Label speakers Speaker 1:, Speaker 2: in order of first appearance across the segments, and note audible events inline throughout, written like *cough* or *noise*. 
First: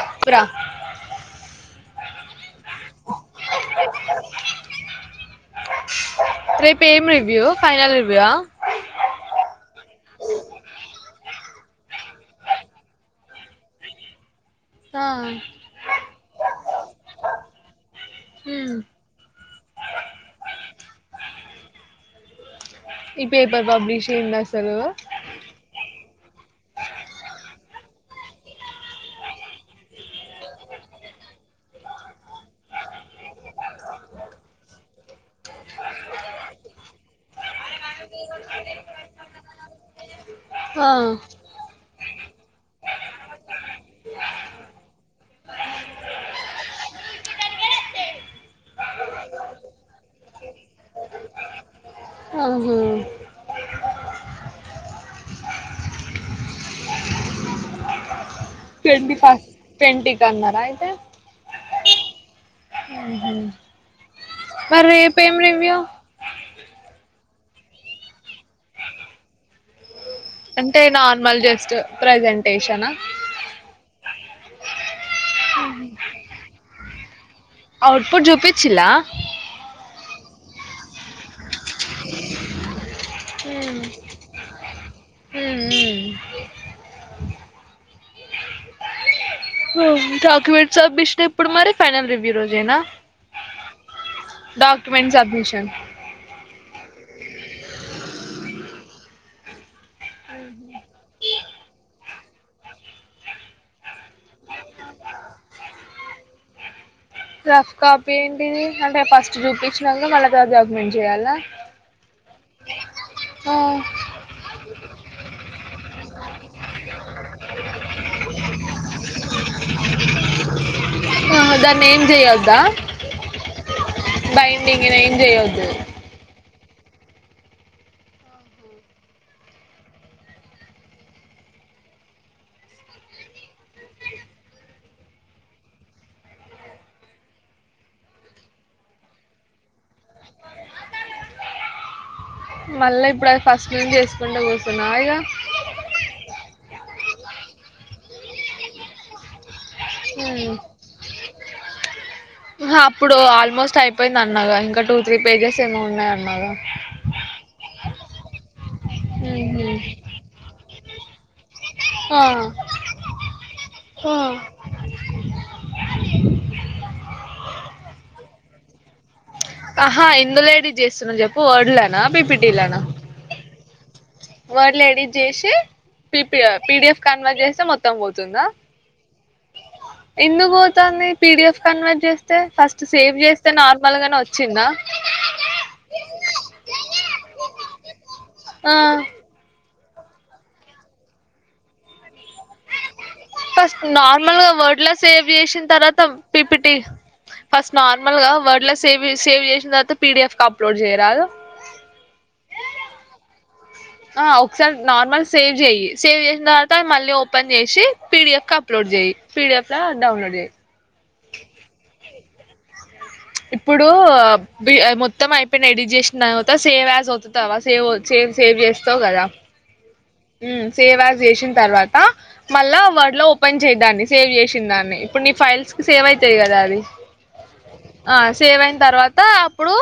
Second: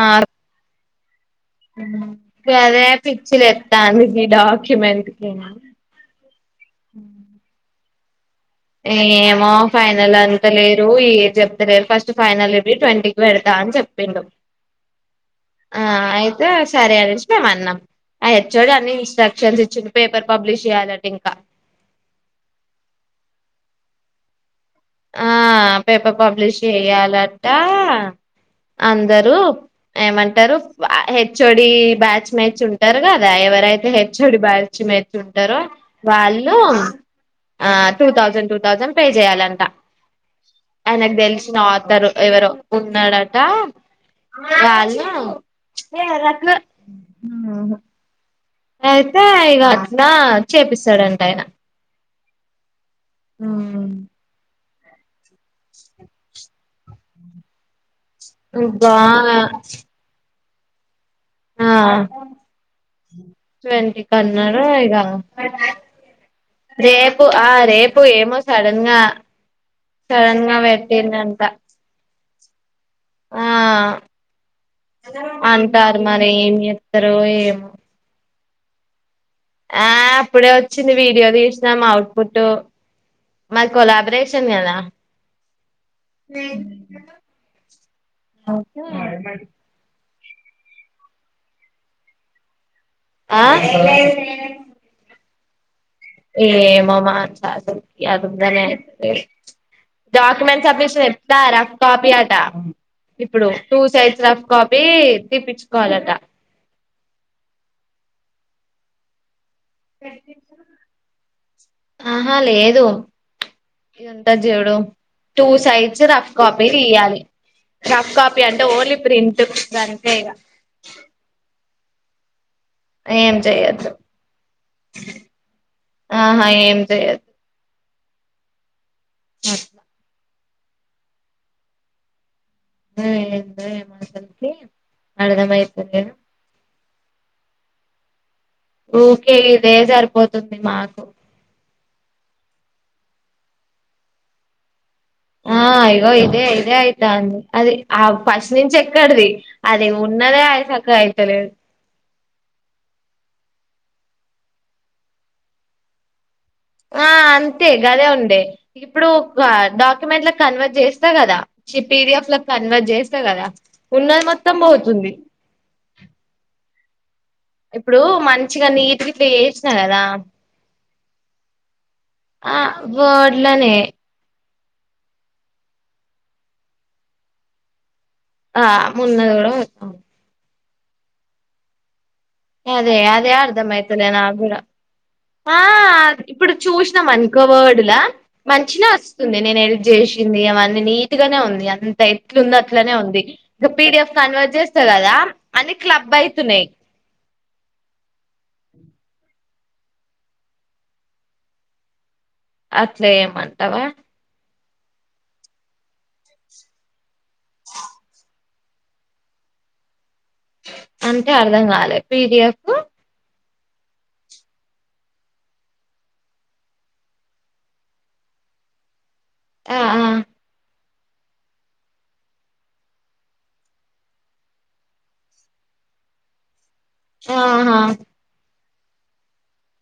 Speaker 1: Are
Speaker 2: చెప్పురా
Speaker 1: గదే పిచ్చిలేత్తాంది ఈ డాక్యూమెంట్కి ను
Speaker 2: రేపేం రివ్యూ ఫై
Speaker 1: ఏమో ఫైనల్ అంత లేరు ఏ జెప్తలేరు ఫస్ట్ ఫైనల్ రివ్యు ట్వంటీకి పెడతా అన్ చొప్పిండు
Speaker 2: ఆ
Speaker 1: ఆ అయితే సరే అనేసి మేమన్నాం ఆ హచ్చోడు
Speaker 2: మ్మ్.
Speaker 1: అన్ని ఇన్స్ట్రక్షన్స్ ఇచ్చింది పేపర్ పబ్లిష్ చెయ్యాలింటే ఇంకా
Speaker 2: ఈ పేపర్ పబ్లిషేంది అసలు
Speaker 1: ఆ పేపర్ పబ్లిష్ షేయ్యాలట అందరూ ఏమంటారు హెచ్ ఆడి బ్యాచ్ మ్యీచ్ ఉంటారు గదా ఎవరైతే హెచ్చోడి బ్యాచ్ మీడ్స్ ఉంటారో వాళ్ళు ఆ two thousand two thousand pay జేయాలంట ఆయనకు దెలిసిన ఆతరు ఎవరో ఉన్నాడట వాళ్ళు ఉహు అయితే ఇగ అట్నా చేపిస్తాడంట ఆయన ఊమ్
Speaker 2: ట్వంటి
Speaker 1: బాగా
Speaker 2: ఫస్ట్ ట్వంటీ కన్నారా అయితే
Speaker 1: ఆ ట్వంటీ కాన్నరు
Speaker 2: మరి
Speaker 1: ఇగ
Speaker 2: రేపు ఏం
Speaker 1: రేప్
Speaker 2: రివ్యూ
Speaker 1: రేపు ఆ రేపు ఏమో సడన్ గా సడన్ గా
Speaker 2: అంటే
Speaker 1: పెట్టిండంట
Speaker 2: నార్మల్ జస్ట్ ప్రజెంటేషన
Speaker 1: ఆ అంటారు మరి ఏం జెత్తరో ఏమ్
Speaker 2: అవుట్ పుట్ జూపిచిల్ల
Speaker 1: ఆ అప్పుడే వొచ్చింది వీడియో తీసినాం అఔట్పుట్ మది కొలాబ్రేరేషన్ గదా ఉమ్ ఒకే
Speaker 2: డాక్యుమెంట్స్ సబ్మిషన్ ఎప్పుడు మరి ఫైనల్ రివ్యూ రోజేనా
Speaker 1: ఆ
Speaker 2: డాక్యుమెంట్ సబ్మిషన్
Speaker 1: ఏం మామ *unintelligible* డాక్యుమెంట్స్ సబ్మిషన్ ఎఫ్తారా రఫ్ కాఫీ అంట ఇప్పుడు టూ సైడ్స్ రఫ్ కాఫీ తిప్పించుకోవాలట
Speaker 2: రఫ్ కాఫీ ఏంటిది అంటే ఫస్ట్ చూపించినక మల్ల తర్వాత డాక్యుమెంట్ చెయ్యాలా
Speaker 1: ఆహా లేదు ఇది ఉంటది చూడు టూ సైడ్స్ రఫ్ కాఫీ తీయాలి రఫ్ కాఫీ అంటే ఓన్లీ ప్రింట్ అంతే ఇగ
Speaker 2: ఆ కద్ దానేం చెయ్యొద్దా
Speaker 1: ఏం చెయ్యొద్దు
Speaker 2: ఏం చేయొద్దు
Speaker 1: ఆహా ఏం చెయద్ ఆ ఎ మాసకి అర్థమితది లేదు ఊరికే ఇదే సరిపోతుంది మాకు
Speaker 2: మళ్ళా ఇప్పుడు అది ఫస్ట్ నుంచి చేసుకుంట కూర్చ
Speaker 1: ఆ ఇగో ఇదే ఇదే అయితాంది అది ఆ ఫస్ట్ నుంచి ఎక్కడది అదే ఉన్నదే ఆయసకగా అయితలేదు
Speaker 2: ఆ అప్పుడు ఆల్మోస్ట్ అయిపోయింది అన్నవ్ గా ఇంకా టూ త్రీ పేజెస్ ఏమో ఉన్నాయి అన్నవ్ గా
Speaker 1: ఆ అంతే గదే ఉంది ఇప్పుడు ఆ
Speaker 2: ఉహు.
Speaker 1: డాక్యుమెంట్ల కన్వర్ట్ చేస్తా కదా చీ
Speaker 2: ఆ,
Speaker 1: పిడిఎఫ్ ల కన్వర్ట్ చేస్తా కదా
Speaker 2: ఆ.
Speaker 1: ఉన్నది మొత్తం పోతుంది *unintelligible* ఇప్పుడు మంచిగా నీటిగా
Speaker 2: ఆహా ఇందులేడ చేస్తున్నా చెప్పు ఓడ్లనా
Speaker 1: ఆ
Speaker 2: పిపిటీలనా
Speaker 1: వర్డ్లనే
Speaker 2: వర్డ్ ల ఎడిట్చేసి పి పి పిడిఎఫ్ కన్వర్ట్ చేసి మొత్తం మొత్తం పోతుందా
Speaker 1: ఆ ఉన్నది కూడా పోతాంది
Speaker 2: ఎందుకు పోతాంది పివిస్ కన్వర్ట్ చేస్త తే ఫస్ట్
Speaker 1: అదే
Speaker 2: సేవ్
Speaker 1: అదే
Speaker 2: చేస్తే నార్మల్
Speaker 1: అర్థమైతలే
Speaker 2: గానే
Speaker 1: నాకు కూడా
Speaker 2: వచ్చిందా
Speaker 1: ఆ ఇప్పుడు చూసినం అనుకో వర్డులా
Speaker 2: ఆ
Speaker 1: మంచిన వస్తుంది నేను ఎ చేసింది అవని నీట్ గానే ఉంది అంత ఎట్లు ఉంది అట్లనే ఉంది ఇక
Speaker 2: ఫస్ట్
Speaker 1: పీడిఎఫ్
Speaker 2: నార్మల్ గా
Speaker 1: కన్వర్ట్
Speaker 2: వర్డ్
Speaker 1: చేస్తా
Speaker 2: లో
Speaker 1: కదా
Speaker 2: సేవ్ చేసిన
Speaker 1: అని
Speaker 2: తర్వాత
Speaker 1: క్లబ్ అయితున్నాయి
Speaker 2: పిపిటి ఫస్ట్ నార్మల్ గా వర్డ్ లో సేవ్ సేవ్ చేసి దాని తర్వాత పిడిఎఫ్ అప్లోడ్ చేయరాదు
Speaker 1: అట్లే ఎమ్ అంటావా
Speaker 2: స నార్మల్ సేవ్ చేయి సేవ్ చేసిన తర్వాత మళ్ళీ ఓపెన్ చేసి పిడిఎఫ్ కి అప్లోడ్ చేయి చేస్తా డౌన్లోడ్ చేయి
Speaker 1: అంటే అర్ధం కాలే పిడిఎఫ్
Speaker 2: ఇప్పుడు మొత్తం అయిపోయిన ఎడిట్ చేసిన తర్వాత సేవ్ యాజ్ ఒత్తుతవ సేవ్ సేవ్ సేవ్ చేస్తావ్ కదా
Speaker 1: ఆ
Speaker 2: ఉమ్ సేవ్ యాజ్ చేసిన తర్వాతా మళ్ళా వర్డ్లో ఓపెన్ చేయేదాన్ని సేవ్ చేసిన దాన్ని ఇప్పుడు నీ ఫైల్స్ సేవ్ తాయి కదా అది
Speaker 1: ఆహా
Speaker 2: ఆ సేవ్ అయిన తర్వాత అప్పుడు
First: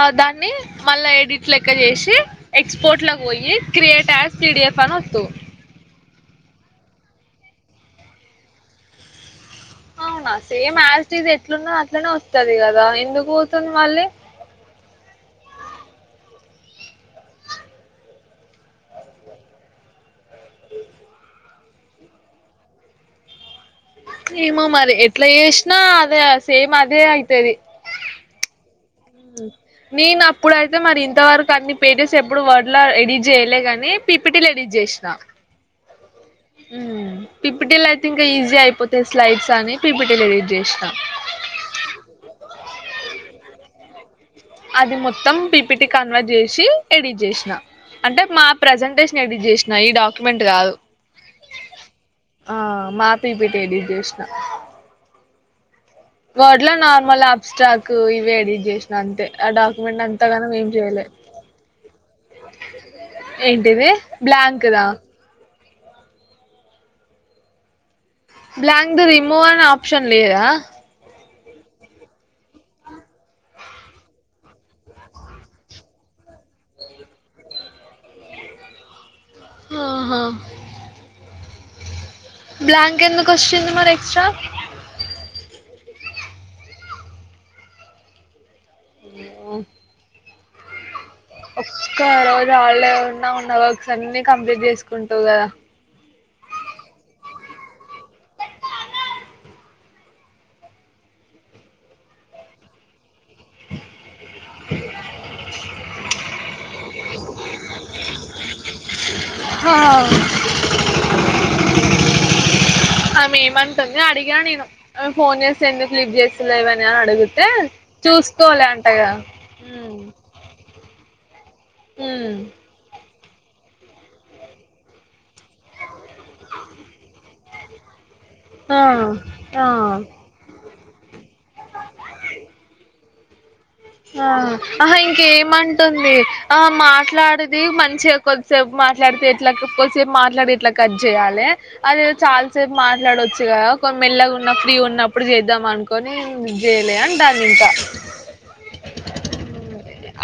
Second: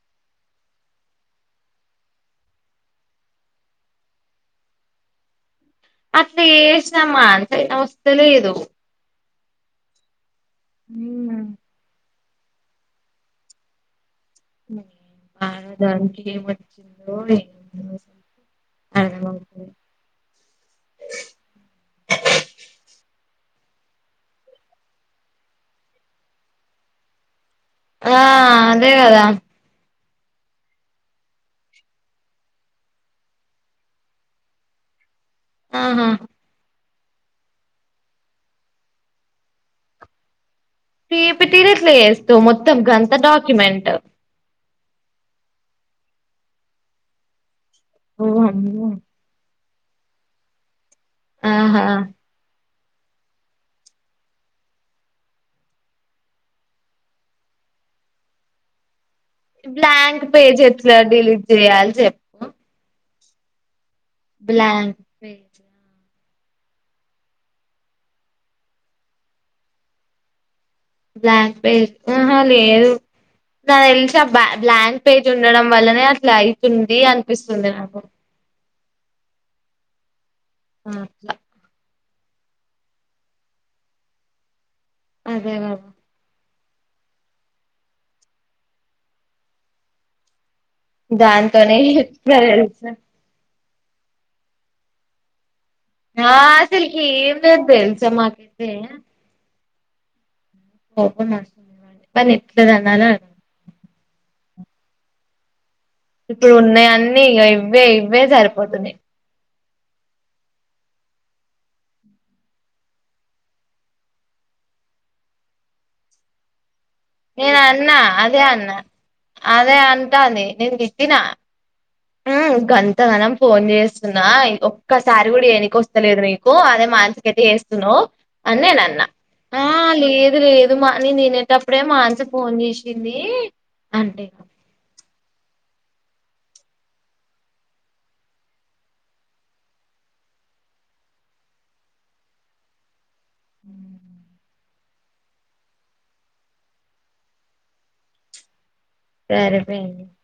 Speaker 2: ఆ దాన్ని మళ్ళా ఎడిట్ లెక్క చేసి ఎక్స్పోర్ట్ లో పోయి క్రియేట్ స్ పిడిఎఫ్ అనద్దు
Speaker 1: *unintelligible* తెలియదు
Speaker 2: అవునా సేమ్ యాస్టీజ్
Speaker 1: ఉమ్,
Speaker 2: ఎట్లున్న అట్లనే వస్తుది కదా ఎందుకు పోతుంది మళ్లీ
Speaker 1: ఆ దానికి ఏం వచ్చిందో ఏమో *unintelligible*
Speaker 2: ఏమో మరి ఎట్లా చేసినా అదే సేమ్ అదే అయితాది
Speaker 1: ఆ అదే కదా
Speaker 2: నేను అప్పుడు అయితే మరి ఇంతవరకు అన్ని పేజెస్ ఎప్పుడు వర్డ్ లో ఎడిట్ చేయలేగాని పీపిటీలు ఎడిట్ చేసి కృష్ణ
Speaker 1: ఆహా
Speaker 2: ఊ పిపిటీలు అయితే ఇంకా ఈజీ అయిపోతాయి స్లైడ్స్ అని పిపిటీలు ఎడిట్ చేసినా
Speaker 1: పీపీటీ లో ఎట్లా చేస్తవ్ మొత్తం గంత డాక్యుమెంట్
Speaker 2: అది మొత్తం పీపిటి కన్వర్ట్ చేసి ఎడిట్ చేసిన అంటే
Speaker 1: ఓ
Speaker 2: మా
Speaker 1: అమ్మో.
Speaker 2: ప్రజెంటేషన్ ఎడిట్ చేసినా ఈ డాక్యుమెంట్ కాదు
Speaker 1: ఆహా
Speaker 2: ఆ మా పిపిటి ఎడిట్ చేసినా వాడ్లా నార్మల్ అప్స్టాక్ ఇవి ఎడి చేసినా అంతే ఆ డాక్యుమెంట్
Speaker 1: బ్లాంక్
Speaker 2: అంతాగానం
Speaker 1: పేజ్
Speaker 2: ఏం
Speaker 1: ఎట్లా
Speaker 2: చెయలే
Speaker 1: డిలీట్ చేయాలి చెప్పు
Speaker 2: ఏంటిది
Speaker 1: blank page
Speaker 2: blank the remove అని ఆప్షన్ లేదా
Speaker 1: బ్లాంక్ పేజ్ ఆహా లేదు నా తెలిసి ఆ బ బ్లాంక్ పేజ్ ఉండడం వల్లనే అట్లా అయతుంది అనిపిస్తుంది నాకు
Speaker 2: ఆహా
Speaker 1: అహా
Speaker 2: బ్లాంక్ ఎందుకు వచ్చింది మరి ఎక్స్ట్రా
Speaker 1: అదే కదా
Speaker 2: *unintelligible*
Speaker 1: దాంతోనే
Speaker 2: ఒక్క
Speaker 1: ఎట్లా
Speaker 2: రోజు హాల్ డే
Speaker 1: తెలుసా
Speaker 2: ఉన్నా ఉన్న వర్క్స్ అన్ని కంప్లీట్ చేసుకుంటావ్ కదా
Speaker 1: ఆ ఆసలుకి *unintelligible* కోపం వస్తుంది నాకి దాన్ని ఎట్లా తన్నాలో అర్ధం కావట్లేదు ఇప్పుడు ఉన్నాయన్నీ ఇగా ఇవ్వే ఇవ్వే సరిపోతున్నాయి
Speaker 2: హా ఆమె ఏమంటుంది అడిగా నేను ఫోన్ చేస్తే ఎందుకు లిఫ్ట్ చేస్తలేవ్
Speaker 1: నేను అన్నా అదే అన్న
Speaker 2: అంటగా
Speaker 1: అదే అంటాంది నిను నా
Speaker 2: ఉమ్
Speaker 1: గంతగానం ఫోన్ చేస్తున్నా ఒక్కసారి కూడా ఏ వస్త లేదు నీకు అదే మానస కి అయితే చేస్తున్నావు అని
Speaker 2: ఆ
Speaker 1: నేను అన్నా ఆ లేదు లేదు మార్నింగ్ తినేటప్పుడే మానస ఫోన్ చేసింది అంటే
Speaker 2: ఆ ఆహా ఏమంటుంది ఆ మాట్లాడిది మంచిగా కొద్దిపు మాట్లాడితే ఎట్లా కొసేపు మాట్లాడి ఇట్లా కట్ చేయాలే అది చాలాసేపు మాట్లాడొచ్చు కదా కొ మెల్లగా ఉన్న ఫ్రీ ఉన్నప్పుడు చేద్దాం అనుకని చేయలే అంటంది ఇంకా
Speaker 1: సరే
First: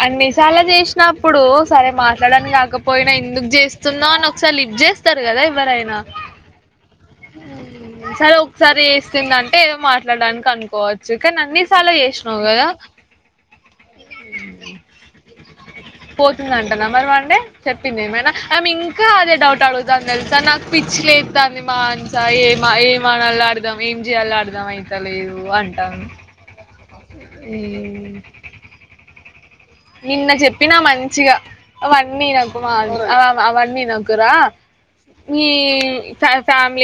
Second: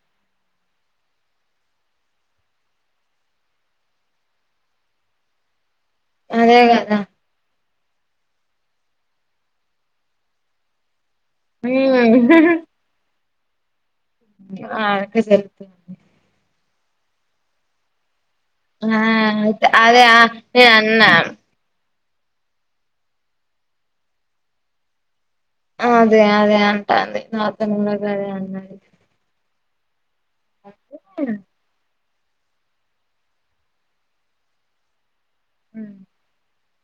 Speaker 2: అన్నేసి చాలా చేసినప్పుడు ఒక సరే మాట్లాడనికి కాకపోయినా ఎందుకు చేస్తుందో అని ఒకసారి లిఫ్ట్ చేస్తారు కదా ఎవరైనా
Speaker 1: అదే కదా
Speaker 2: సరే ఒకసారి చేస్తుందంటే ఏదో మాట్లాడడానికి అనుకోవచ్చు సుఖాన్ ఆన్ని సార్లు చేసినావ్ కదా
Speaker 1: ఆ అక్క జరుగుతుంది
Speaker 2: నెంబర్ వన్ డే చెప్పింది ఏమైనా మేము ఇంకా అదే డౌట్
Speaker 1: ఆ
Speaker 2: అడుగుతంది కానీ
Speaker 1: అదే
Speaker 2: అని తెలుసా నాకు
Speaker 1: నేను అన్నా
Speaker 2: పిచ్చిలెత్తంది మానస ఏం *unintelligible* అడదాం ఏం చేయాలో అర్దాం అయిత లేదు
Speaker 1: అదే అదే అంటంది నా తోనీ కూడా అదే అంటంది
Speaker 2: నిన్న చెప్పినా మంచిగా *unintelligible*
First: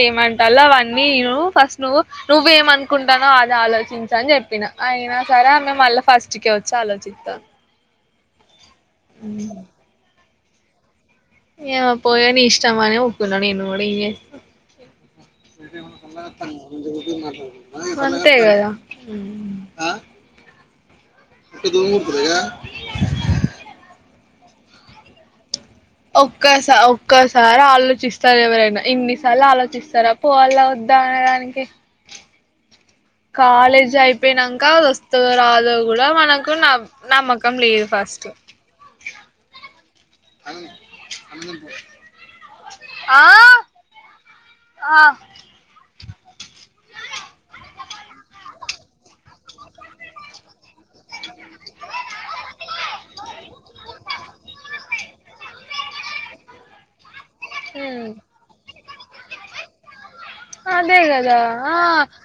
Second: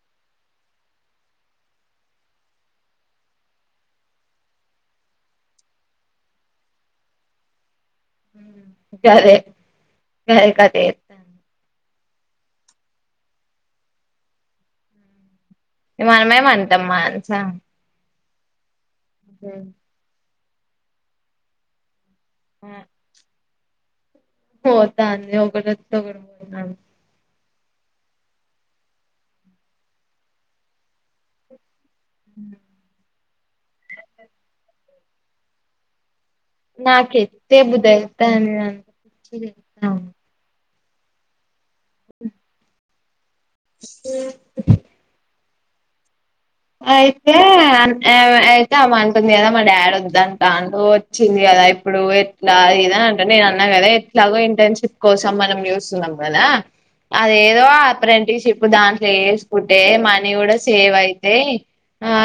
Speaker 2: ఏమంటలో అవన్నీ ఫస్ట్ నువ్వు నువ్వ ఏమనుకుంటానో అది ఆలోచించు అని చెప్పిన అయినా సరే ఆమె మళ్ళీ ఫస్ట్ కే వచ్చి ఆలోచిత్తంది
Speaker 1: గదే గద్ క తీత్ *unintelligible*
Speaker 2: ఏమో పోవే నీ ఇష్టమ్ అని ఊకున నేన్ గుడ ఇ ఎ
Speaker 1: మనమేం అంటాం మానస
Speaker 2: వంతే కదా దోమ్ కుడ్ *unintelligible*
Speaker 1: ఆ పోతంది ఒకటాత్
Speaker 2: ఒక్కస ఒక్కస్ సార ఆలోచిస్తర్ ఎవరైనా ఇన్నిసార్లు ఆలోచిస్తరా పోవళ వద్దా అనడానికి
Speaker 1: ఉ
Speaker 2: కాలేజ్ అయిపేయినంక అద్ వస్తదో రాదో కూడా మనక్ కు నబ్
Speaker 1: నాకు
Speaker 2: నమ్మకం
Speaker 1: ఎత్తే
Speaker 2: లేద్
Speaker 1: బుద్ధి
Speaker 2: ఫస్టు
Speaker 1: అయితాంది అంత పిచ్చి లేత్తాంది
Speaker 2: భగ్ వతి *unintelligible*
Speaker 1: అఓ *unintelligible* అయితే అన్ యావ అయితే అమా అంటుంది కదా మా డాడ్ వద్దంటాండు ఓచ్చింది ఇగ కదా ఇప్పుడు ఎట్లా ఇద్ అని అంటుంది నేను అన్నా కదా ఎట్లాగో ఇంటర్న్ షిప్ కోసం మనం చూస్తున్నాం కదా అదేదో
Speaker 2: హ్మ్
Speaker 1: అప్రెంటి షిప్ దాంట్లో ఎసుకుంటే మనీ కూడా సేవై
Speaker 2: గా ఆ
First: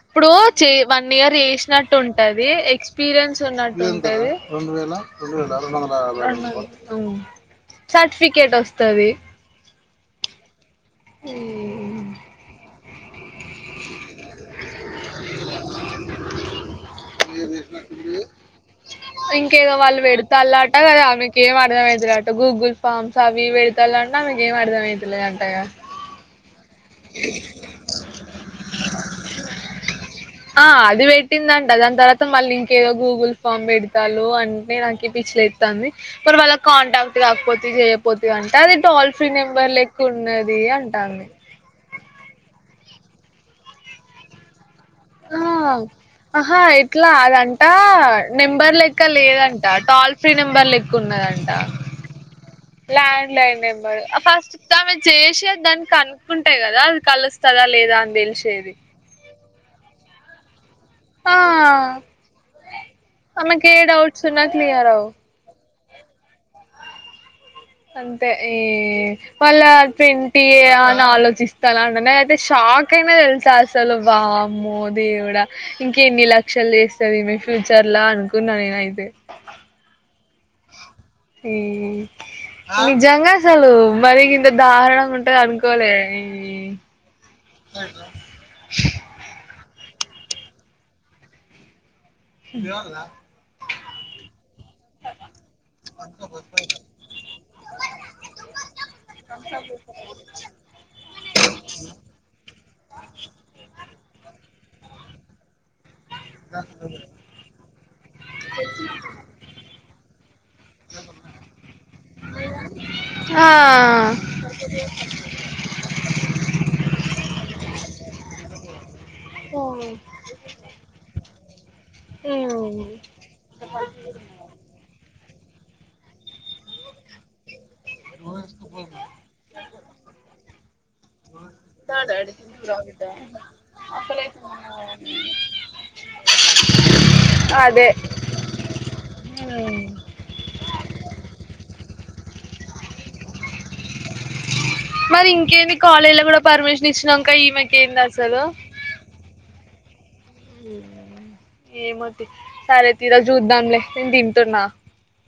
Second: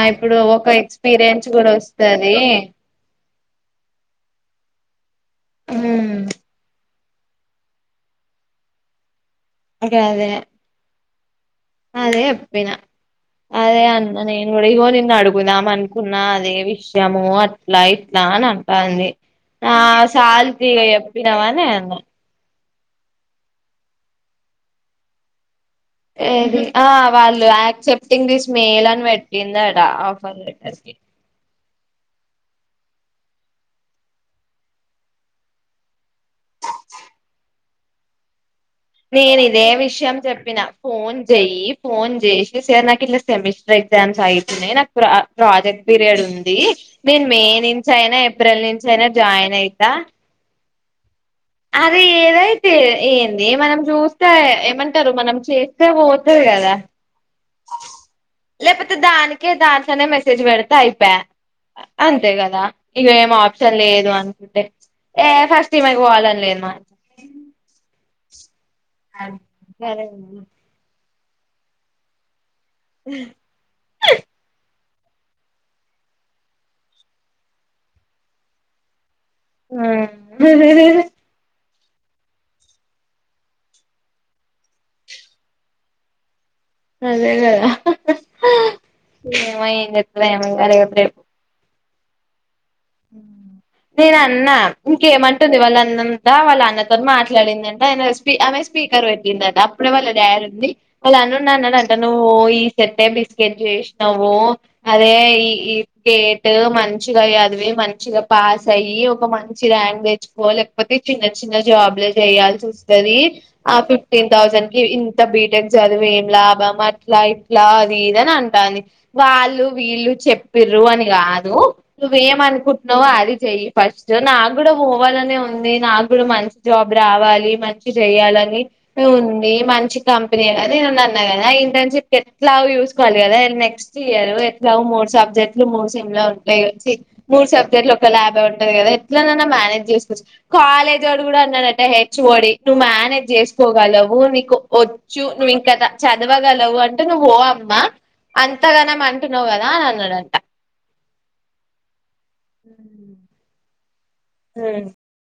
Speaker 2: ఇప్పుడు చే వన్ ఇయర్
Speaker 1: ఎక్స్పీరియన్స్
Speaker 2: జేష్
Speaker 1: కూడా
Speaker 2: నట్టు
Speaker 1: వస్తది
Speaker 2: ఉంటది ఎక్స్ పిరియన్స్ తున్నట్టు ఉంటది రొండు వేల రొండోందాల
Speaker 1: మ్మ్
Speaker 2: రొండోందల్ హ్మ్ సర్ట్ ఫికేటోస్తది
Speaker 1: గదే అదే చెప్పిన అదే అన్న నేను కూడా ఇగో నిన్ అడుగుదాం అనుకున్నా అదే విష్ యము అట్లా ఇట్లా అనన్
Speaker 2: ఇంకేదో వాళ్ళు పెడ్ తాళ్ లట
Speaker 1: ఇగ
Speaker 2: కదా ఆమెకి
Speaker 1: చెప్పినవా
Speaker 2: ఏం
Speaker 1: అని
Speaker 2: అర్థ
Speaker 1: అన్న
Speaker 2: ఐతేలేదట గూగుల్ పామ్స్ అవి ఇవ్ పెడతళ్ లంట ఆమెక్ ఏం అర్థ ఐతలేదంట గా
Speaker 1: ఏది ఆ వాళ్ళు యాక్సె సేప్టింగ్ దిస్ మేల్ అని పెట్టిందట ఆఫర్
Speaker 2: ఆ
Speaker 1: లెటర్ కి
Speaker 2: అది వేట్టిందంట దాన్ తరత్ తమ్ మళ్ళీ ఇంకేదో గూగుల్ ఫామ్ పెడ్ తాల్ అంటే నాకు పిచ్చిలేెతాంది మర్ వాళ్ళక్ కాంటాక్ట్ రాక్ పోతి జేయపోతి
Speaker 1: నేన్ ఇదే విషయం జెప్ పిన ఫోన్
Speaker 2: అంటాంది
Speaker 1: జేయ్యి ఫోన్ జేష్ సార్ నాకు ఇట్ల సెమిట్రూ ఎగ్ జామ్స్ అయితుంనయి నా ప్ర
Speaker 2: ఆ
Speaker 1: ప్రాజెక్ట్ పీరియడ్ ఉంది
Speaker 2: ఆహా ఇట్లా
Speaker 1: నేను మే
Speaker 2: అదంట
Speaker 1: నుంచి అయినా ఏప్రిల్ నుంచి అయినా జాయిన్ అయితా
Speaker 2: కాల్ ఫ్రీ నంబర్లే తా
Speaker 1: అది ఏదైతే
Speaker 2: ల్యాండ్
Speaker 1: ఏంది
Speaker 2: లైన్
Speaker 1: మనం
Speaker 2: నెంబర్
Speaker 1: చూస్తే
Speaker 2: ఫస్ట్ ఆమె
Speaker 1: ఏమంటారు మనం
Speaker 2: జేశే దాన్
Speaker 1: చేస్తే
Speaker 2: కన్ కుం
Speaker 1: పోతది
Speaker 2: ఉంటాయి కదా అద్ కలుస్తదా లేదాన్ దేల్ షేది
Speaker 1: అని కే దాంట్లోనే మెసేజ్ పెడితే అయిప్య
Speaker 2: ఆ
Speaker 1: అంతే కదా ఇగ ఏం
Speaker 2: ఆమెకి
Speaker 1: ఆప్షన్
Speaker 2: ఏ
Speaker 1: లేదు
Speaker 2: డౌట్స్ ఉన్నా
Speaker 1: అనుకుంటే
Speaker 2: క్లియర్ అవు
Speaker 1: ఏ ఫస్ట్ తీమైక్ పోవాలన్ లేన్ మాయ్
Speaker 2: అంతే ఈ వాళ్ళ
Speaker 1: సరే
Speaker 2: ట్వంటి యే అన్ ఆలోచిస్తల ఆ నేనైతే షాక్ అయినా తెల్ స అసలు వామ్మో దేవుడా ఇంకేన్ని లక్షలు జేస్తాదిమే ఫ్యూచర్ లా అనుకున్నా నేను అయితే
Speaker 1: హి హి
Speaker 2: ఈ ఈ నిజంగసలు మరి గింత దార్ ణంగా ఉంటదద్ అనుకోలే ఈ
Speaker 1: అదే కద అహ్ హాఁ హాఁ ఏమో ఎమ్ జెస్తదో ఏమో అర్ గర్ *unintelligible* రేప్
Speaker 2: కోలాబ్
Speaker 1: నేన్ అన్నా ఇంకేమంటుంది వాల్ నం నం తా వాళ్ళ అన్నతోన్ మాట్లాడ్ డిందంట ఆయన స్పీ ఆమే స్పీకర్ పెట్టిందిట అప్పుడే వాళ్ళ డాడీ ఉంది వాళ్ళు అన్నా ఉండి అనడంట నువ్వు ఈ సెట్టే బిస్కెట్ జెష్ నవ్వు అదే ఈ ఈ గేట్ మంచిగా అదివి మంచిగా పాస్ అయ్యి ఒక మంచి ర్యాంక్ తెచ్చుకో లేకపోతే చిన్న చిన్న జాబ్ లో చేయాల్సి వస్తద్ అది ఆ ఫిఫ్ టీన్ థౌసేండ్ కీ ఇంత బీటెక్ చదువు ఏం లాభం అట్లా ఇట్లా అది ఇదన్ అంటాంది వాళ్ళు వీళ్ళు చెప్పిరు అని గా కాదు నువ్వేమ అనుకుంటన్నావో అది చెయ్య ఫస్ట్ నా కూడా పోవాలని ఉంది నాకు కూడా మంచి జాబ్ రావాలి మంచి చెయాలని ఉంది మంచి కంపెనీ అని నే అన్నాగాని ఆ ఇంటర్న్షిప్ ఎట్లా చూసుకోవాలి కదా నెక్స్ట్ ఇయర్ ఎట్లా మూడు సబ్జెక్ట్లు మూడు సమ్ లో ఉంటాయి వచ్చి సబ్జెక్ట్
Speaker 2: అదే
Speaker 1: లో ఒక ల్యాబ్ ఉంటది కదా ఎట్లానా మేనేజ్ చేసుకోవచ్చు కాలేజ్ వాడు కూడా ఉన్నాడట హెచ్ ఓడి నువ్వు మేనేజ్ చేసుకోగలవు నీకు వచ్చు
Speaker 2: మరి
Speaker 1: నువ్వు ఇంక
Speaker 2: ఇంకేంది కాలేజీలో కూడా
Speaker 1: చదవగలవు
Speaker 2: పర్మిషన్
Speaker 1: అంటూ నువ్వు
Speaker 2: ఇచ్చినాక
Speaker 1: ఓ అమ్మ
Speaker 2: ఈమెకేంది అసలు
Speaker 1: అంతగాన అంట తునవు కదా అనాడట
Speaker 2: ఏం వద్దు సరే తీరా చూద్దాంలే నేను తింటున్నా
Speaker 1: హ్మ్